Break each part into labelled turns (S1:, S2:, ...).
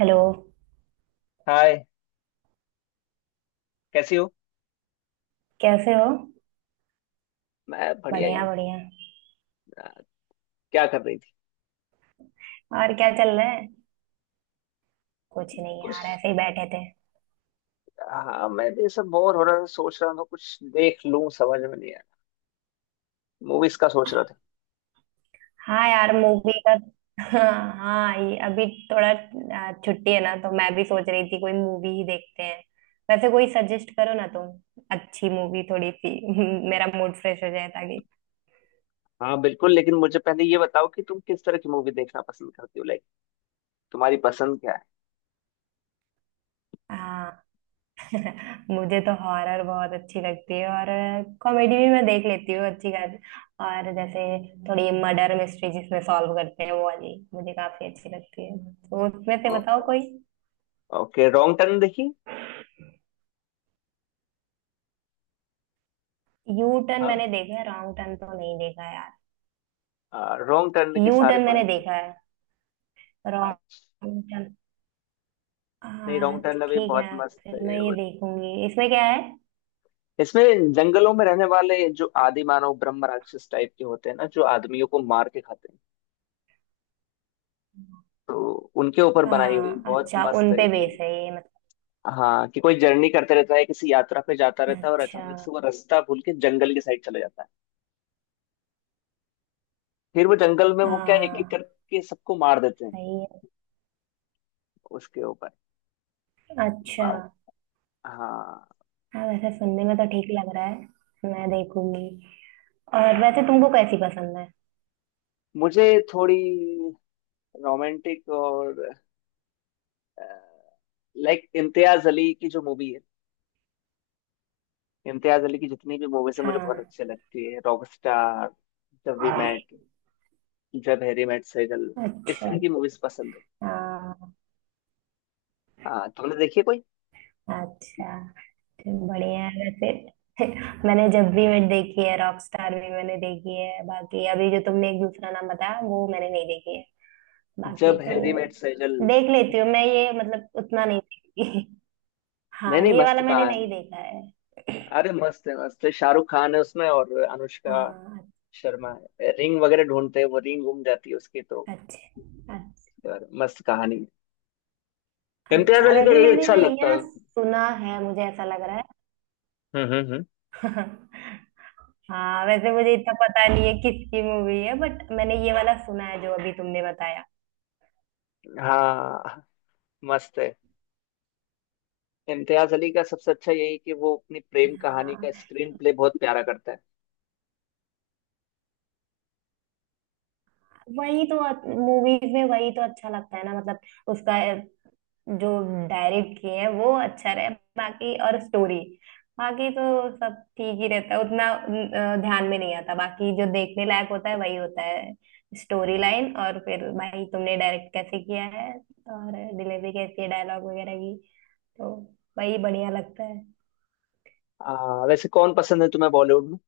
S1: Hello.
S2: Hi. कैसी हो?
S1: कैसे हो।
S2: मैं बढ़िया ही
S1: बढ़िया
S2: हूँ।
S1: बढ़िया।
S2: आ, क्या कर रही थी?
S1: और क्या चल रहा है। कुछ नहीं
S2: कुछ?
S1: यार, ऐसे ही बैठे थे।
S2: हाँ, मैं भी सब बोर हो रहा था, सोच रहा था कुछ देख लूं, समझ में नहीं आया। मूवीज का सोच रहा था।
S1: हाँ यार, मूवी का हाँ हाँ ये अभी थोड़ा छुट्टी है ना, तो मैं भी सोच रही थी कोई मूवी ही देखते हैं। वैसे कोई सजेस्ट करो ना तुम, अच्छी मूवी थोड़ी सी मेरा मूड फ्रेश हो जाए ताकि।
S2: हाँ बिल्कुल, लेकिन मुझे पहले ये बताओ कि तुम किस तरह की मूवी देखना पसंद करती हो? लाइक, तुम्हारी पसंद क्या है?
S1: हाँ, मुझे तो हॉरर बहुत अच्छी लगती है, और कॉमेडी भी मैं देख लेती हूँ अच्छी खासी। और जैसे थोड़ी मर्डर मिस्ट्री, जिसमें सॉल्व करते हैं वो वाली, मुझे काफी अच्छी लगती है। तो उसमें
S2: ओ,
S1: से बताओ
S2: ओ,
S1: कोई।
S2: ओके, रॉन्ग टर्न देखी?
S1: यू टर्न
S2: हाँ,
S1: मैंने देखा है, रॉन्ग टर्न तो नहीं देखा है यार।
S2: रॉन्ग टर्न के
S1: यू
S2: सारे
S1: टर्न
S2: पार्ट
S1: मैंने
S2: देखे।
S1: देखा है,
S2: हाँ।
S1: Wrong turn.
S2: नहीं,
S1: हाँ
S2: रॉन्ग टर्न अभी
S1: ठीक है,
S2: बहुत मस्त
S1: फिर
S2: है।
S1: मैं ये देखूंगी। इसमें क्या है।
S2: इसमें जंगलों में रहने वाले जो आदि मानव ब्रह्म राक्षस टाइप के होते हैं ना, जो आदमियों को मार के खाते हैं, तो उनके ऊपर बनाई हुई
S1: हाँ
S2: बहुत
S1: अच्छा,
S2: मस्त
S1: उन
S2: है
S1: पे
S2: कि
S1: बेस है ये मतलब।
S2: हाँ, कि कोई जर्नी करते रहता है, किसी यात्रा पे जाता रहता है और
S1: अच्छा।
S2: अचानक से वो रास्ता भूल के जंगल की साइड चला जाता है। फिर वो जंगल में वो क्या, एक एक
S1: हाँ
S2: करके सबको मार देते हैं।
S1: सही है।
S2: उसके ऊपर।
S1: अच्छा।
S2: बा- हाँ।
S1: हाँ वैसे सुनने में तो ठीक लग रहा है, मैं देखूंगी। और वैसे
S2: हाँ,
S1: तुमको कैसी पसंद है।
S2: मुझे थोड़ी रोमांटिक, और लाइक इम्तियाज अली की जो मूवी है, इम्तियाज अली की जितनी भी मूवीज है मुझे बहुत
S1: हाँ।
S2: अच्छी लगती है। Rockstar, Jab we met, Jab Harry met Sejal, इस
S1: अच्छा।
S2: तरह की मूवीज पसंद है।
S1: हाँ
S2: हाँ, तुमने देखी है कोई?
S1: अच्छा, तो बढ़िया है वैसे। मैंने जब भी वेट देखी है, रॉकस्टार भी मैंने देखी है, बाकी अभी जो तुमने एक दूसरा नाम बताया वो मैंने नहीं देखी है। बाकी
S2: जब
S1: तो
S2: हैरी मेट सेजल?
S1: देख लेती हूँ मैं ये, मतलब उतना नहीं देखती।
S2: नहीं
S1: हाँ
S2: नहीं,
S1: ये
S2: मस्त
S1: वाला मैंने नहीं
S2: कहानी।
S1: देखा है।
S2: अरे, मस्त है, मस्त है। शाहरुख खान है उसमें और अनुष्का
S1: हाँ।
S2: शर्मा। है रिंग वगैरह ढूंढते हैं, वो रिंग गुम जाती है उसकी, तो
S1: अच्छा अच्छा
S2: यार, मस्त कहानी है। इम्तियाज
S1: अच्छा।
S2: अली का
S1: वैसे
S2: यही
S1: मैंने
S2: अच्छा
S1: ये
S2: लगता
S1: ना
S2: है।
S1: सुना है, मुझे ऐसा लग रहा
S2: हम्म हम्म हम्म।
S1: है। हाँ वैसे मुझे इतना पता नहीं है किसकी मूवी है, बट मैंने ये वाला सुना है जो अभी तुमने बताया।
S2: हाँ, मस्त है। इम्तियाज अली का सबसे अच्छा यही है कि वो अपनी प्रेम कहानी
S1: हाँ
S2: का स्क्रीन प्ले बहुत प्यारा करता है।
S1: वही तो, मूवीज में वही तो अच्छा लगता है ना मतलब, उसका जो डायरेक्ट किए हैं वो अच्छा रहे। बाकी और स्टोरी, बाकी तो सब ठीक ही रहता है, उतना ध्यान में नहीं आता। बाकी जो देखने लायक होता है वही होता है, स्टोरी लाइन, और फिर भाई तुमने डायरेक्ट कैसे किया है, और डिलीवरी कैसी है डायलॉग वगैरह की, तो वही बढ़िया लगता है।
S2: वैसे कौन पसंद है तुम्हें बॉलीवुड में?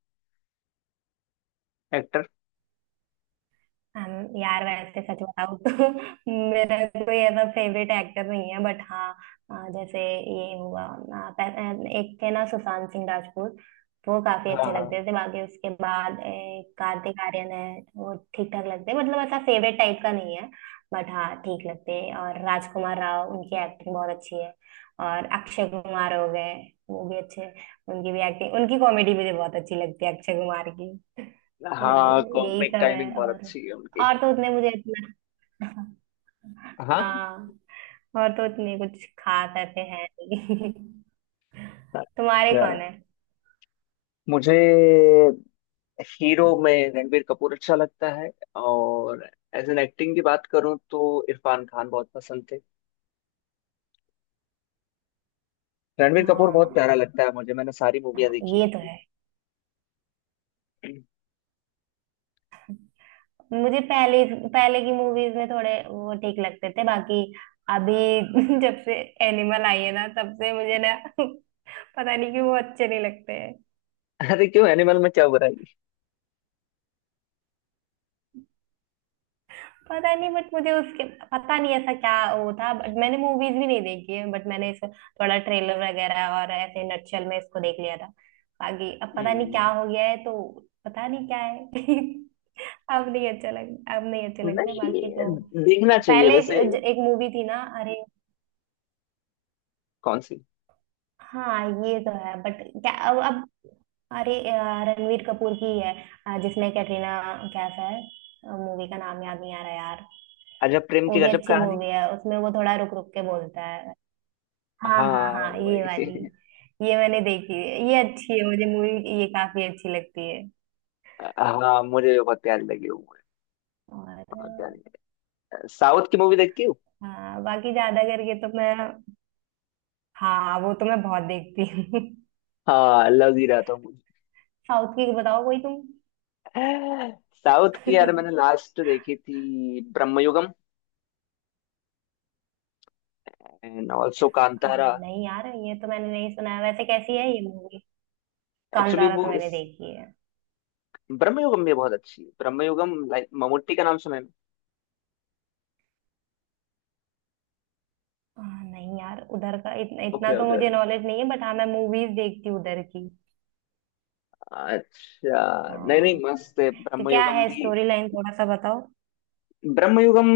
S2: एक्टर?
S1: हम यार, वैसे सच बताऊं तो मेरा कोई ऐसा फेवरेट एक्टर नहीं है, बट हाँ जैसे ये हुआ एक थे ना सुशांत सिंह राजपूत, वो काफी अच्छे
S2: हाँ।
S1: लगते थे। बाकी उसके बाद कार्तिक आर्यन है, वो ठीक ठाक लगते हैं, मतलब ऐसा फेवरेट टाइप का नहीं है, बट हाँ ठीक लगते हैं। और राजकुमार राव, उनकी एक्टिंग बहुत अच्छी है। और अक्षय कुमार हो गए, वो भी अच्छे हैं। उनकी भी एक्टिंग, उनकी कॉमेडी मुझे बहुत अच्छी लगती है, अक्षय कुमार।
S2: हाँ,
S1: तो यही
S2: कॉमिक
S1: सब है
S2: टाइमिंग बहुत
S1: और
S2: अच्छी है उनकी।
S1: और तो उतने मुझे इतना
S2: हाँ।
S1: हाँ, और तो उतने कुछ खास ऐसे हैं नहीं। तुम्हारे
S2: यार,
S1: कौन है।
S2: मुझे हीरो में रणबीर कपूर अच्छा लगता है, और एज एन एक्टिंग की बात करूं तो इरफान खान बहुत पसंद थे। रणबीर कपूर बहुत
S1: हाँ।
S2: प्यारा लगता है मुझे। मैंने सारी मूवियां
S1: हाँ,
S2: देखी है
S1: ये तो
S2: उनकी।
S1: है। मुझे पहले पहले की मूवीज में थोड़े वो ठीक लगते थे, बाकी अभी जब से एनिमल आई है ना, तब से मुझे ना पता नहीं क्यों वो अच्छे नहीं लगते।
S2: अरे क्यों, एनिमल में क्या बुराई?
S1: पता नहीं, बट मुझे उसके, पता नहीं ऐसा क्या वो था। बट मैंने मूवीज भी नहीं देखी है, बट मैंने इस थोड़ा ट्रेलर वगैरह और ऐसे नटशल में इसको देख लिया था, बाकी अब पता नहीं क्या
S2: हम्म।
S1: हो गया है तो। पता नहीं क्या है अब नहीं अच्छा लग, अब नहीं अच्छे लगते, बाकी
S2: नहीं,
S1: तो
S2: देखना चाहिए
S1: पहले
S2: वैसे।
S1: एक मूवी थी ना अरे।
S2: कौन सी?
S1: हाँ ये तो है, बट क्या अब अरे रणवीर कपूर की है, जिसमें कैटरीना कैफ है। मूवी का नाम याद नहीं आ रहा यार।
S2: अजब प्रेम की
S1: वो भी
S2: गजब
S1: अच्छी
S2: कहानी?
S1: मूवी है, उसमें वो थोड़ा रुक रुक के बोलता है। हाँ हाँ
S2: हाँ,
S1: हाँ, ये वाली,
S2: वही।
S1: ये मैंने देखी है। ये अच्छी है मुझे मूवी, ये काफी अच्छी लगती है।
S2: हाँ, मुझे बहुत प्यारी लगी वो movie,
S1: और
S2: बहुत प्यारी। साउथ की मूवी देखती हूँ।
S1: हाँ, बाकी ज्यादा करके तो मैं, हाँ वो तो मैं बहुत देखती हूँ।
S2: हाँ, लव ही रहा था।
S1: साउथ की बताओ कोई तुम।
S2: साउथ की, यार मैंने लास्ट देखी थी ब्रह्मयुगम, एंड ऑल्सो कांतारा।
S1: हाँ, नहीं यार ये तो मैंने नहीं सुना है। वैसे कैसी है ये मूवी।
S2: एक्चुअली
S1: कांतारा तो
S2: वो
S1: मैंने
S2: इस,
S1: देखी है।
S2: ब्रह्मयुगम भी बहुत अच्छी है। ब्रह्मयुगम, लाइक ममूटी का नाम सुना है?
S1: हाँ, नहीं यार उधर का इतना इतना
S2: ओके
S1: तो
S2: ओके।
S1: मुझे नॉलेज नहीं है, बट हाँ मैं मूवीज देखती हूँ उधर की।
S2: अच्छा। नहीं नहीं,
S1: हाँ।
S2: मस्त है
S1: तो क्या
S2: ब्रह्मयुगम
S1: है
S2: भी।
S1: स्टोरी लाइन, थोड़ा सा बताओ।
S2: ब्रह्मयुगम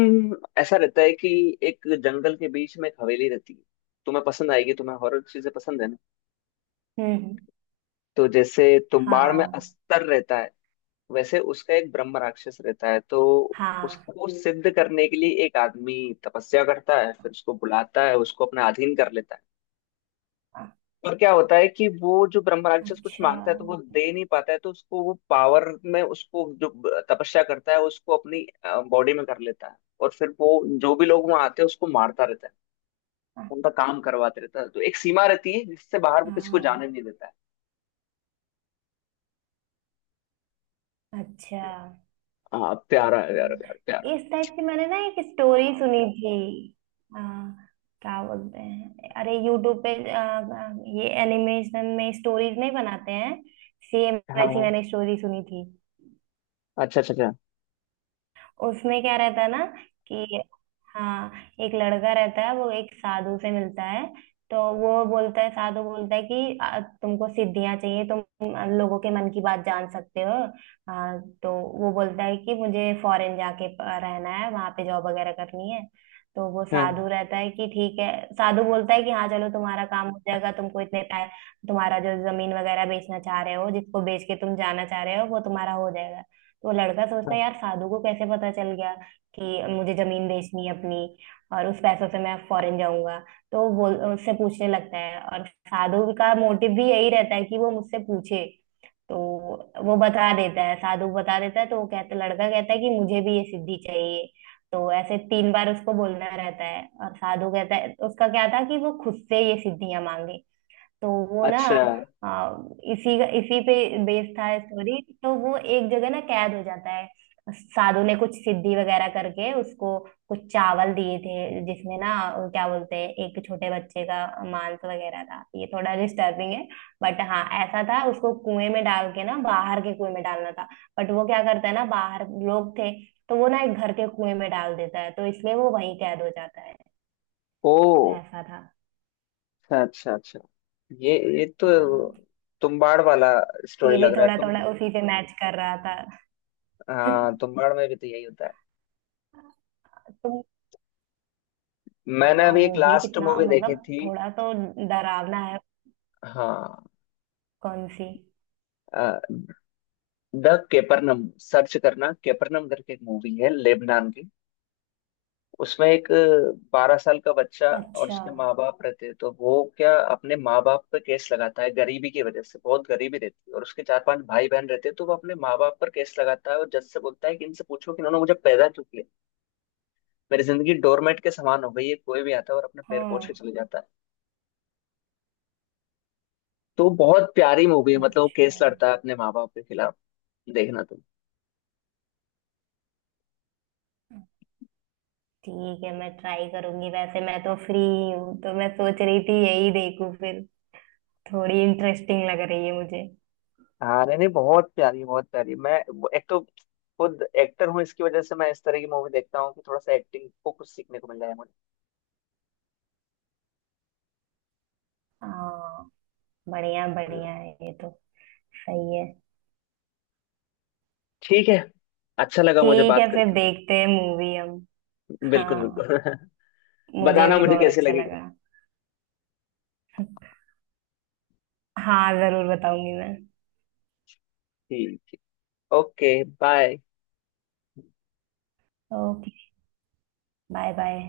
S2: ऐसा रहता है कि एक जंगल के बीच में एक हवेली रहती है। तुम्हें पसंद आएगी, तुम्हें हॉरर चीजें पसंद है ना।
S1: हम्म।
S2: तो जैसे तुम्बाड़ में
S1: हाँ।
S2: अस्तर रहता है, वैसे उसका एक ब्रह्म राक्षस रहता है। तो
S1: हाँ।
S2: उसको सिद्ध करने के लिए एक आदमी तपस्या करता है, फिर उसको बुलाता है, उसको अपना अधीन कर लेता है। पर क्या होता है कि वो जो ब्रह्म राक्षस कुछ
S1: अच्छा।
S2: मांगता है, तो वो दे नहीं पाता है, तो उसको वो पावर में, उसको जो तपस्या करता है उसको, अपनी बॉडी में कर लेता है। और फिर वो जो भी लोग वहां आते हैं उसको मारता रहता है,
S1: अ-
S2: उनका काम करवाते रहता है। तो एक सीमा रहती है, जिससे बाहर वो किसी को जाने
S1: हाँ।
S2: नहीं देता है।
S1: अच्छा।
S2: हाँ, प्यारा है, प्यारा
S1: हाँ,
S2: प्यारा प्यारा
S1: इस टाइप की मैंने ना एक स्टोरी सुनी थी। हाँ, क्या बोलते हैं अरे, यूट्यूब पे ये एनिमेशन में स्टोरीज नहीं बनाते हैं, सेम
S2: है। हाँ
S1: वैसी
S2: हाँ।
S1: मैंने स्टोरी सुनी थी।
S2: अच्छा अच्छा अच्छा।
S1: उसमें क्या रहता है ना कि, हाँ, एक लड़का रहता है, वो एक साधु से मिलता है। तो वो बोलता है, साधु बोलता है कि तुमको सिद्धियां चाहिए, तुम लोगों के मन की बात जान सकते हो।" हाँ, तो वो बोलता है कि मुझे फॉरेन जाके रहना है, वहां पे जॉब वगैरह करनी है। तो वो
S2: हम्म
S1: साधु रहता है कि ठीक है, साधु बोलता है कि हाँ चलो, तुम्हारा काम हो जाएगा, तुमको इतने पै, तुम्हारा जो जमीन वगैरह बेचना चाह रहे हो, जिसको बेच के तुम जाना चाह रहे हो वो तुम्हारा हो जाएगा। तो लड़का सोचता है
S2: हम्म।
S1: यार, साधु को कैसे पता चल गया कि मुझे जमीन बेचनी है अपनी, और उस पैसों से मैं फॉरेन जाऊंगा। तो वो बोल, उससे पूछने लगता है, और साधु का मोटिव भी यही रहता है कि वो मुझसे पूछे। तो वो बता देता है, साधु बता देता है। तो वो कहता, लड़का कहता है कि मुझे भी ये सिद्धि चाहिए। तो ऐसे तीन बार उसको बोलना रहता है, और साधु कहता है, उसका क्या था कि वो खुद से ये सिद्धियां मांगे। तो वो ना
S2: अच्छा।
S1: आ, इसी इसी पे बेस्ड था स्टोरी। तो वो एक जगह ना कैद हो जाता है, साधु ने कुछ सिद्धि वगैरह करके उसको कुछ चावल दिए थे, जिसमें ना क्या बोलते हैं, एक छोटे बच्चे का मांस वगैरह था। ये थोड़ा डिस्टर्बिंग है, बट हाँ ऐसा था। उसको कुएं में डाल के ना, बाहर के कुएं में डालना था, बट वो क्या करता है ना, बाहर लोग थे तो वो ना एक घर के कुएं में डाल देता है, तो इसलिए वो वहीं कैद हो जाता है।
S2: ओ,
S1: तो ऐसा था।
S2: अच्छा अच्छा अच्छा। ये ये तो
S1: हाँ।
S2: तुम्बाड़ वाला स्टोरी
S1: ये भी
S2: लग रहा है
S1: थोड़ा
S2: तुम?
S1: थोड़ा उसी से मैच कर रहा था।
S2: हाँ, तुम्बाड़ में भी तो यही होता है।
S1: तुम,
S2: मैंने
S1: हाँ
S2: अभी एक
S1: वो भी
S2: लास्ट
S1: कितना,
S2: मूवी
S1: मतलब
S2: देखी थी।
S1: थोड़ा तो डरावना है।
S2: हाँ।
S1: कौन सी।
S2: द केपरनम, सर्च करना केपरनम करके, एक मूवी है लेबनान की। उसमें एक 12 साल का बच्चा और
S1: अच्छा।
S2: उसके माँ बाप रहते हैं, तो वो क्या, अपने माँ बाप पर केस लगाता है, गरीबी की वजह से। बहुत गरीबी रहती है और उसके चार पांच भाई बहन रहते हैं, तो वो अपने माँ बाप पर केस लगाता है और जज से बोलता है कि इनसे पूछो कि इन्होंने मुझे पैदा क्यों किया। मेरी जिंदगी डोरमेट के समान हो गई है, कोई भी आता है और अपने पैर पोछ के
S1: हाँ
S2: चले जाता है। तो बहुत प्यारी मूवी है, मतलब वो
S1: अच्छा।
S2: केस लड़ता है अपने माँ बाप के खिलाफ। देखना तुम।
S1: ठीक है, मैं ट्राई करूंगी। वैसे मैं तो फ्री ही हूँ, तो मैं सोच रही थी यही देखूं फिर। थोड़ी इंटरेस्टिंग लग रही है मुझे।
S2: हाँ नहीं नहीं, बहुत प्यारी, बहुत प्यारी। मैं एक तो खुद एक्टर हूँ, इसकी वजह से मैं इस तरह की मूवी देखता हूँ कि थोड़ा सा एक्टिंग को कुछ सीखने को मिल जाए मुझे।
S1: हाँ बढ़िया बढ़िया है ये तो, सही है।
S2: ठीक है, अच्छा लगा मुझे
S1: ठीक
S2: बात
S1: है फिर,
S2: करके।
S1: देखते हैं मूवी हम।
S2: बिल्कुल
S1: हाँ,
S2: बिल्कुल।
S1: मुझे
S2: बताना
S1: भी
S2: मुझे
S1: बहुत
S2: कैसे
S1: अच्छा
S2: लगेगी।
S1: लगा। हाँ जरूर बताऊंगी मैं।
S2: ठीक ठीक। Okay bye.
S1: Okay, bye bye.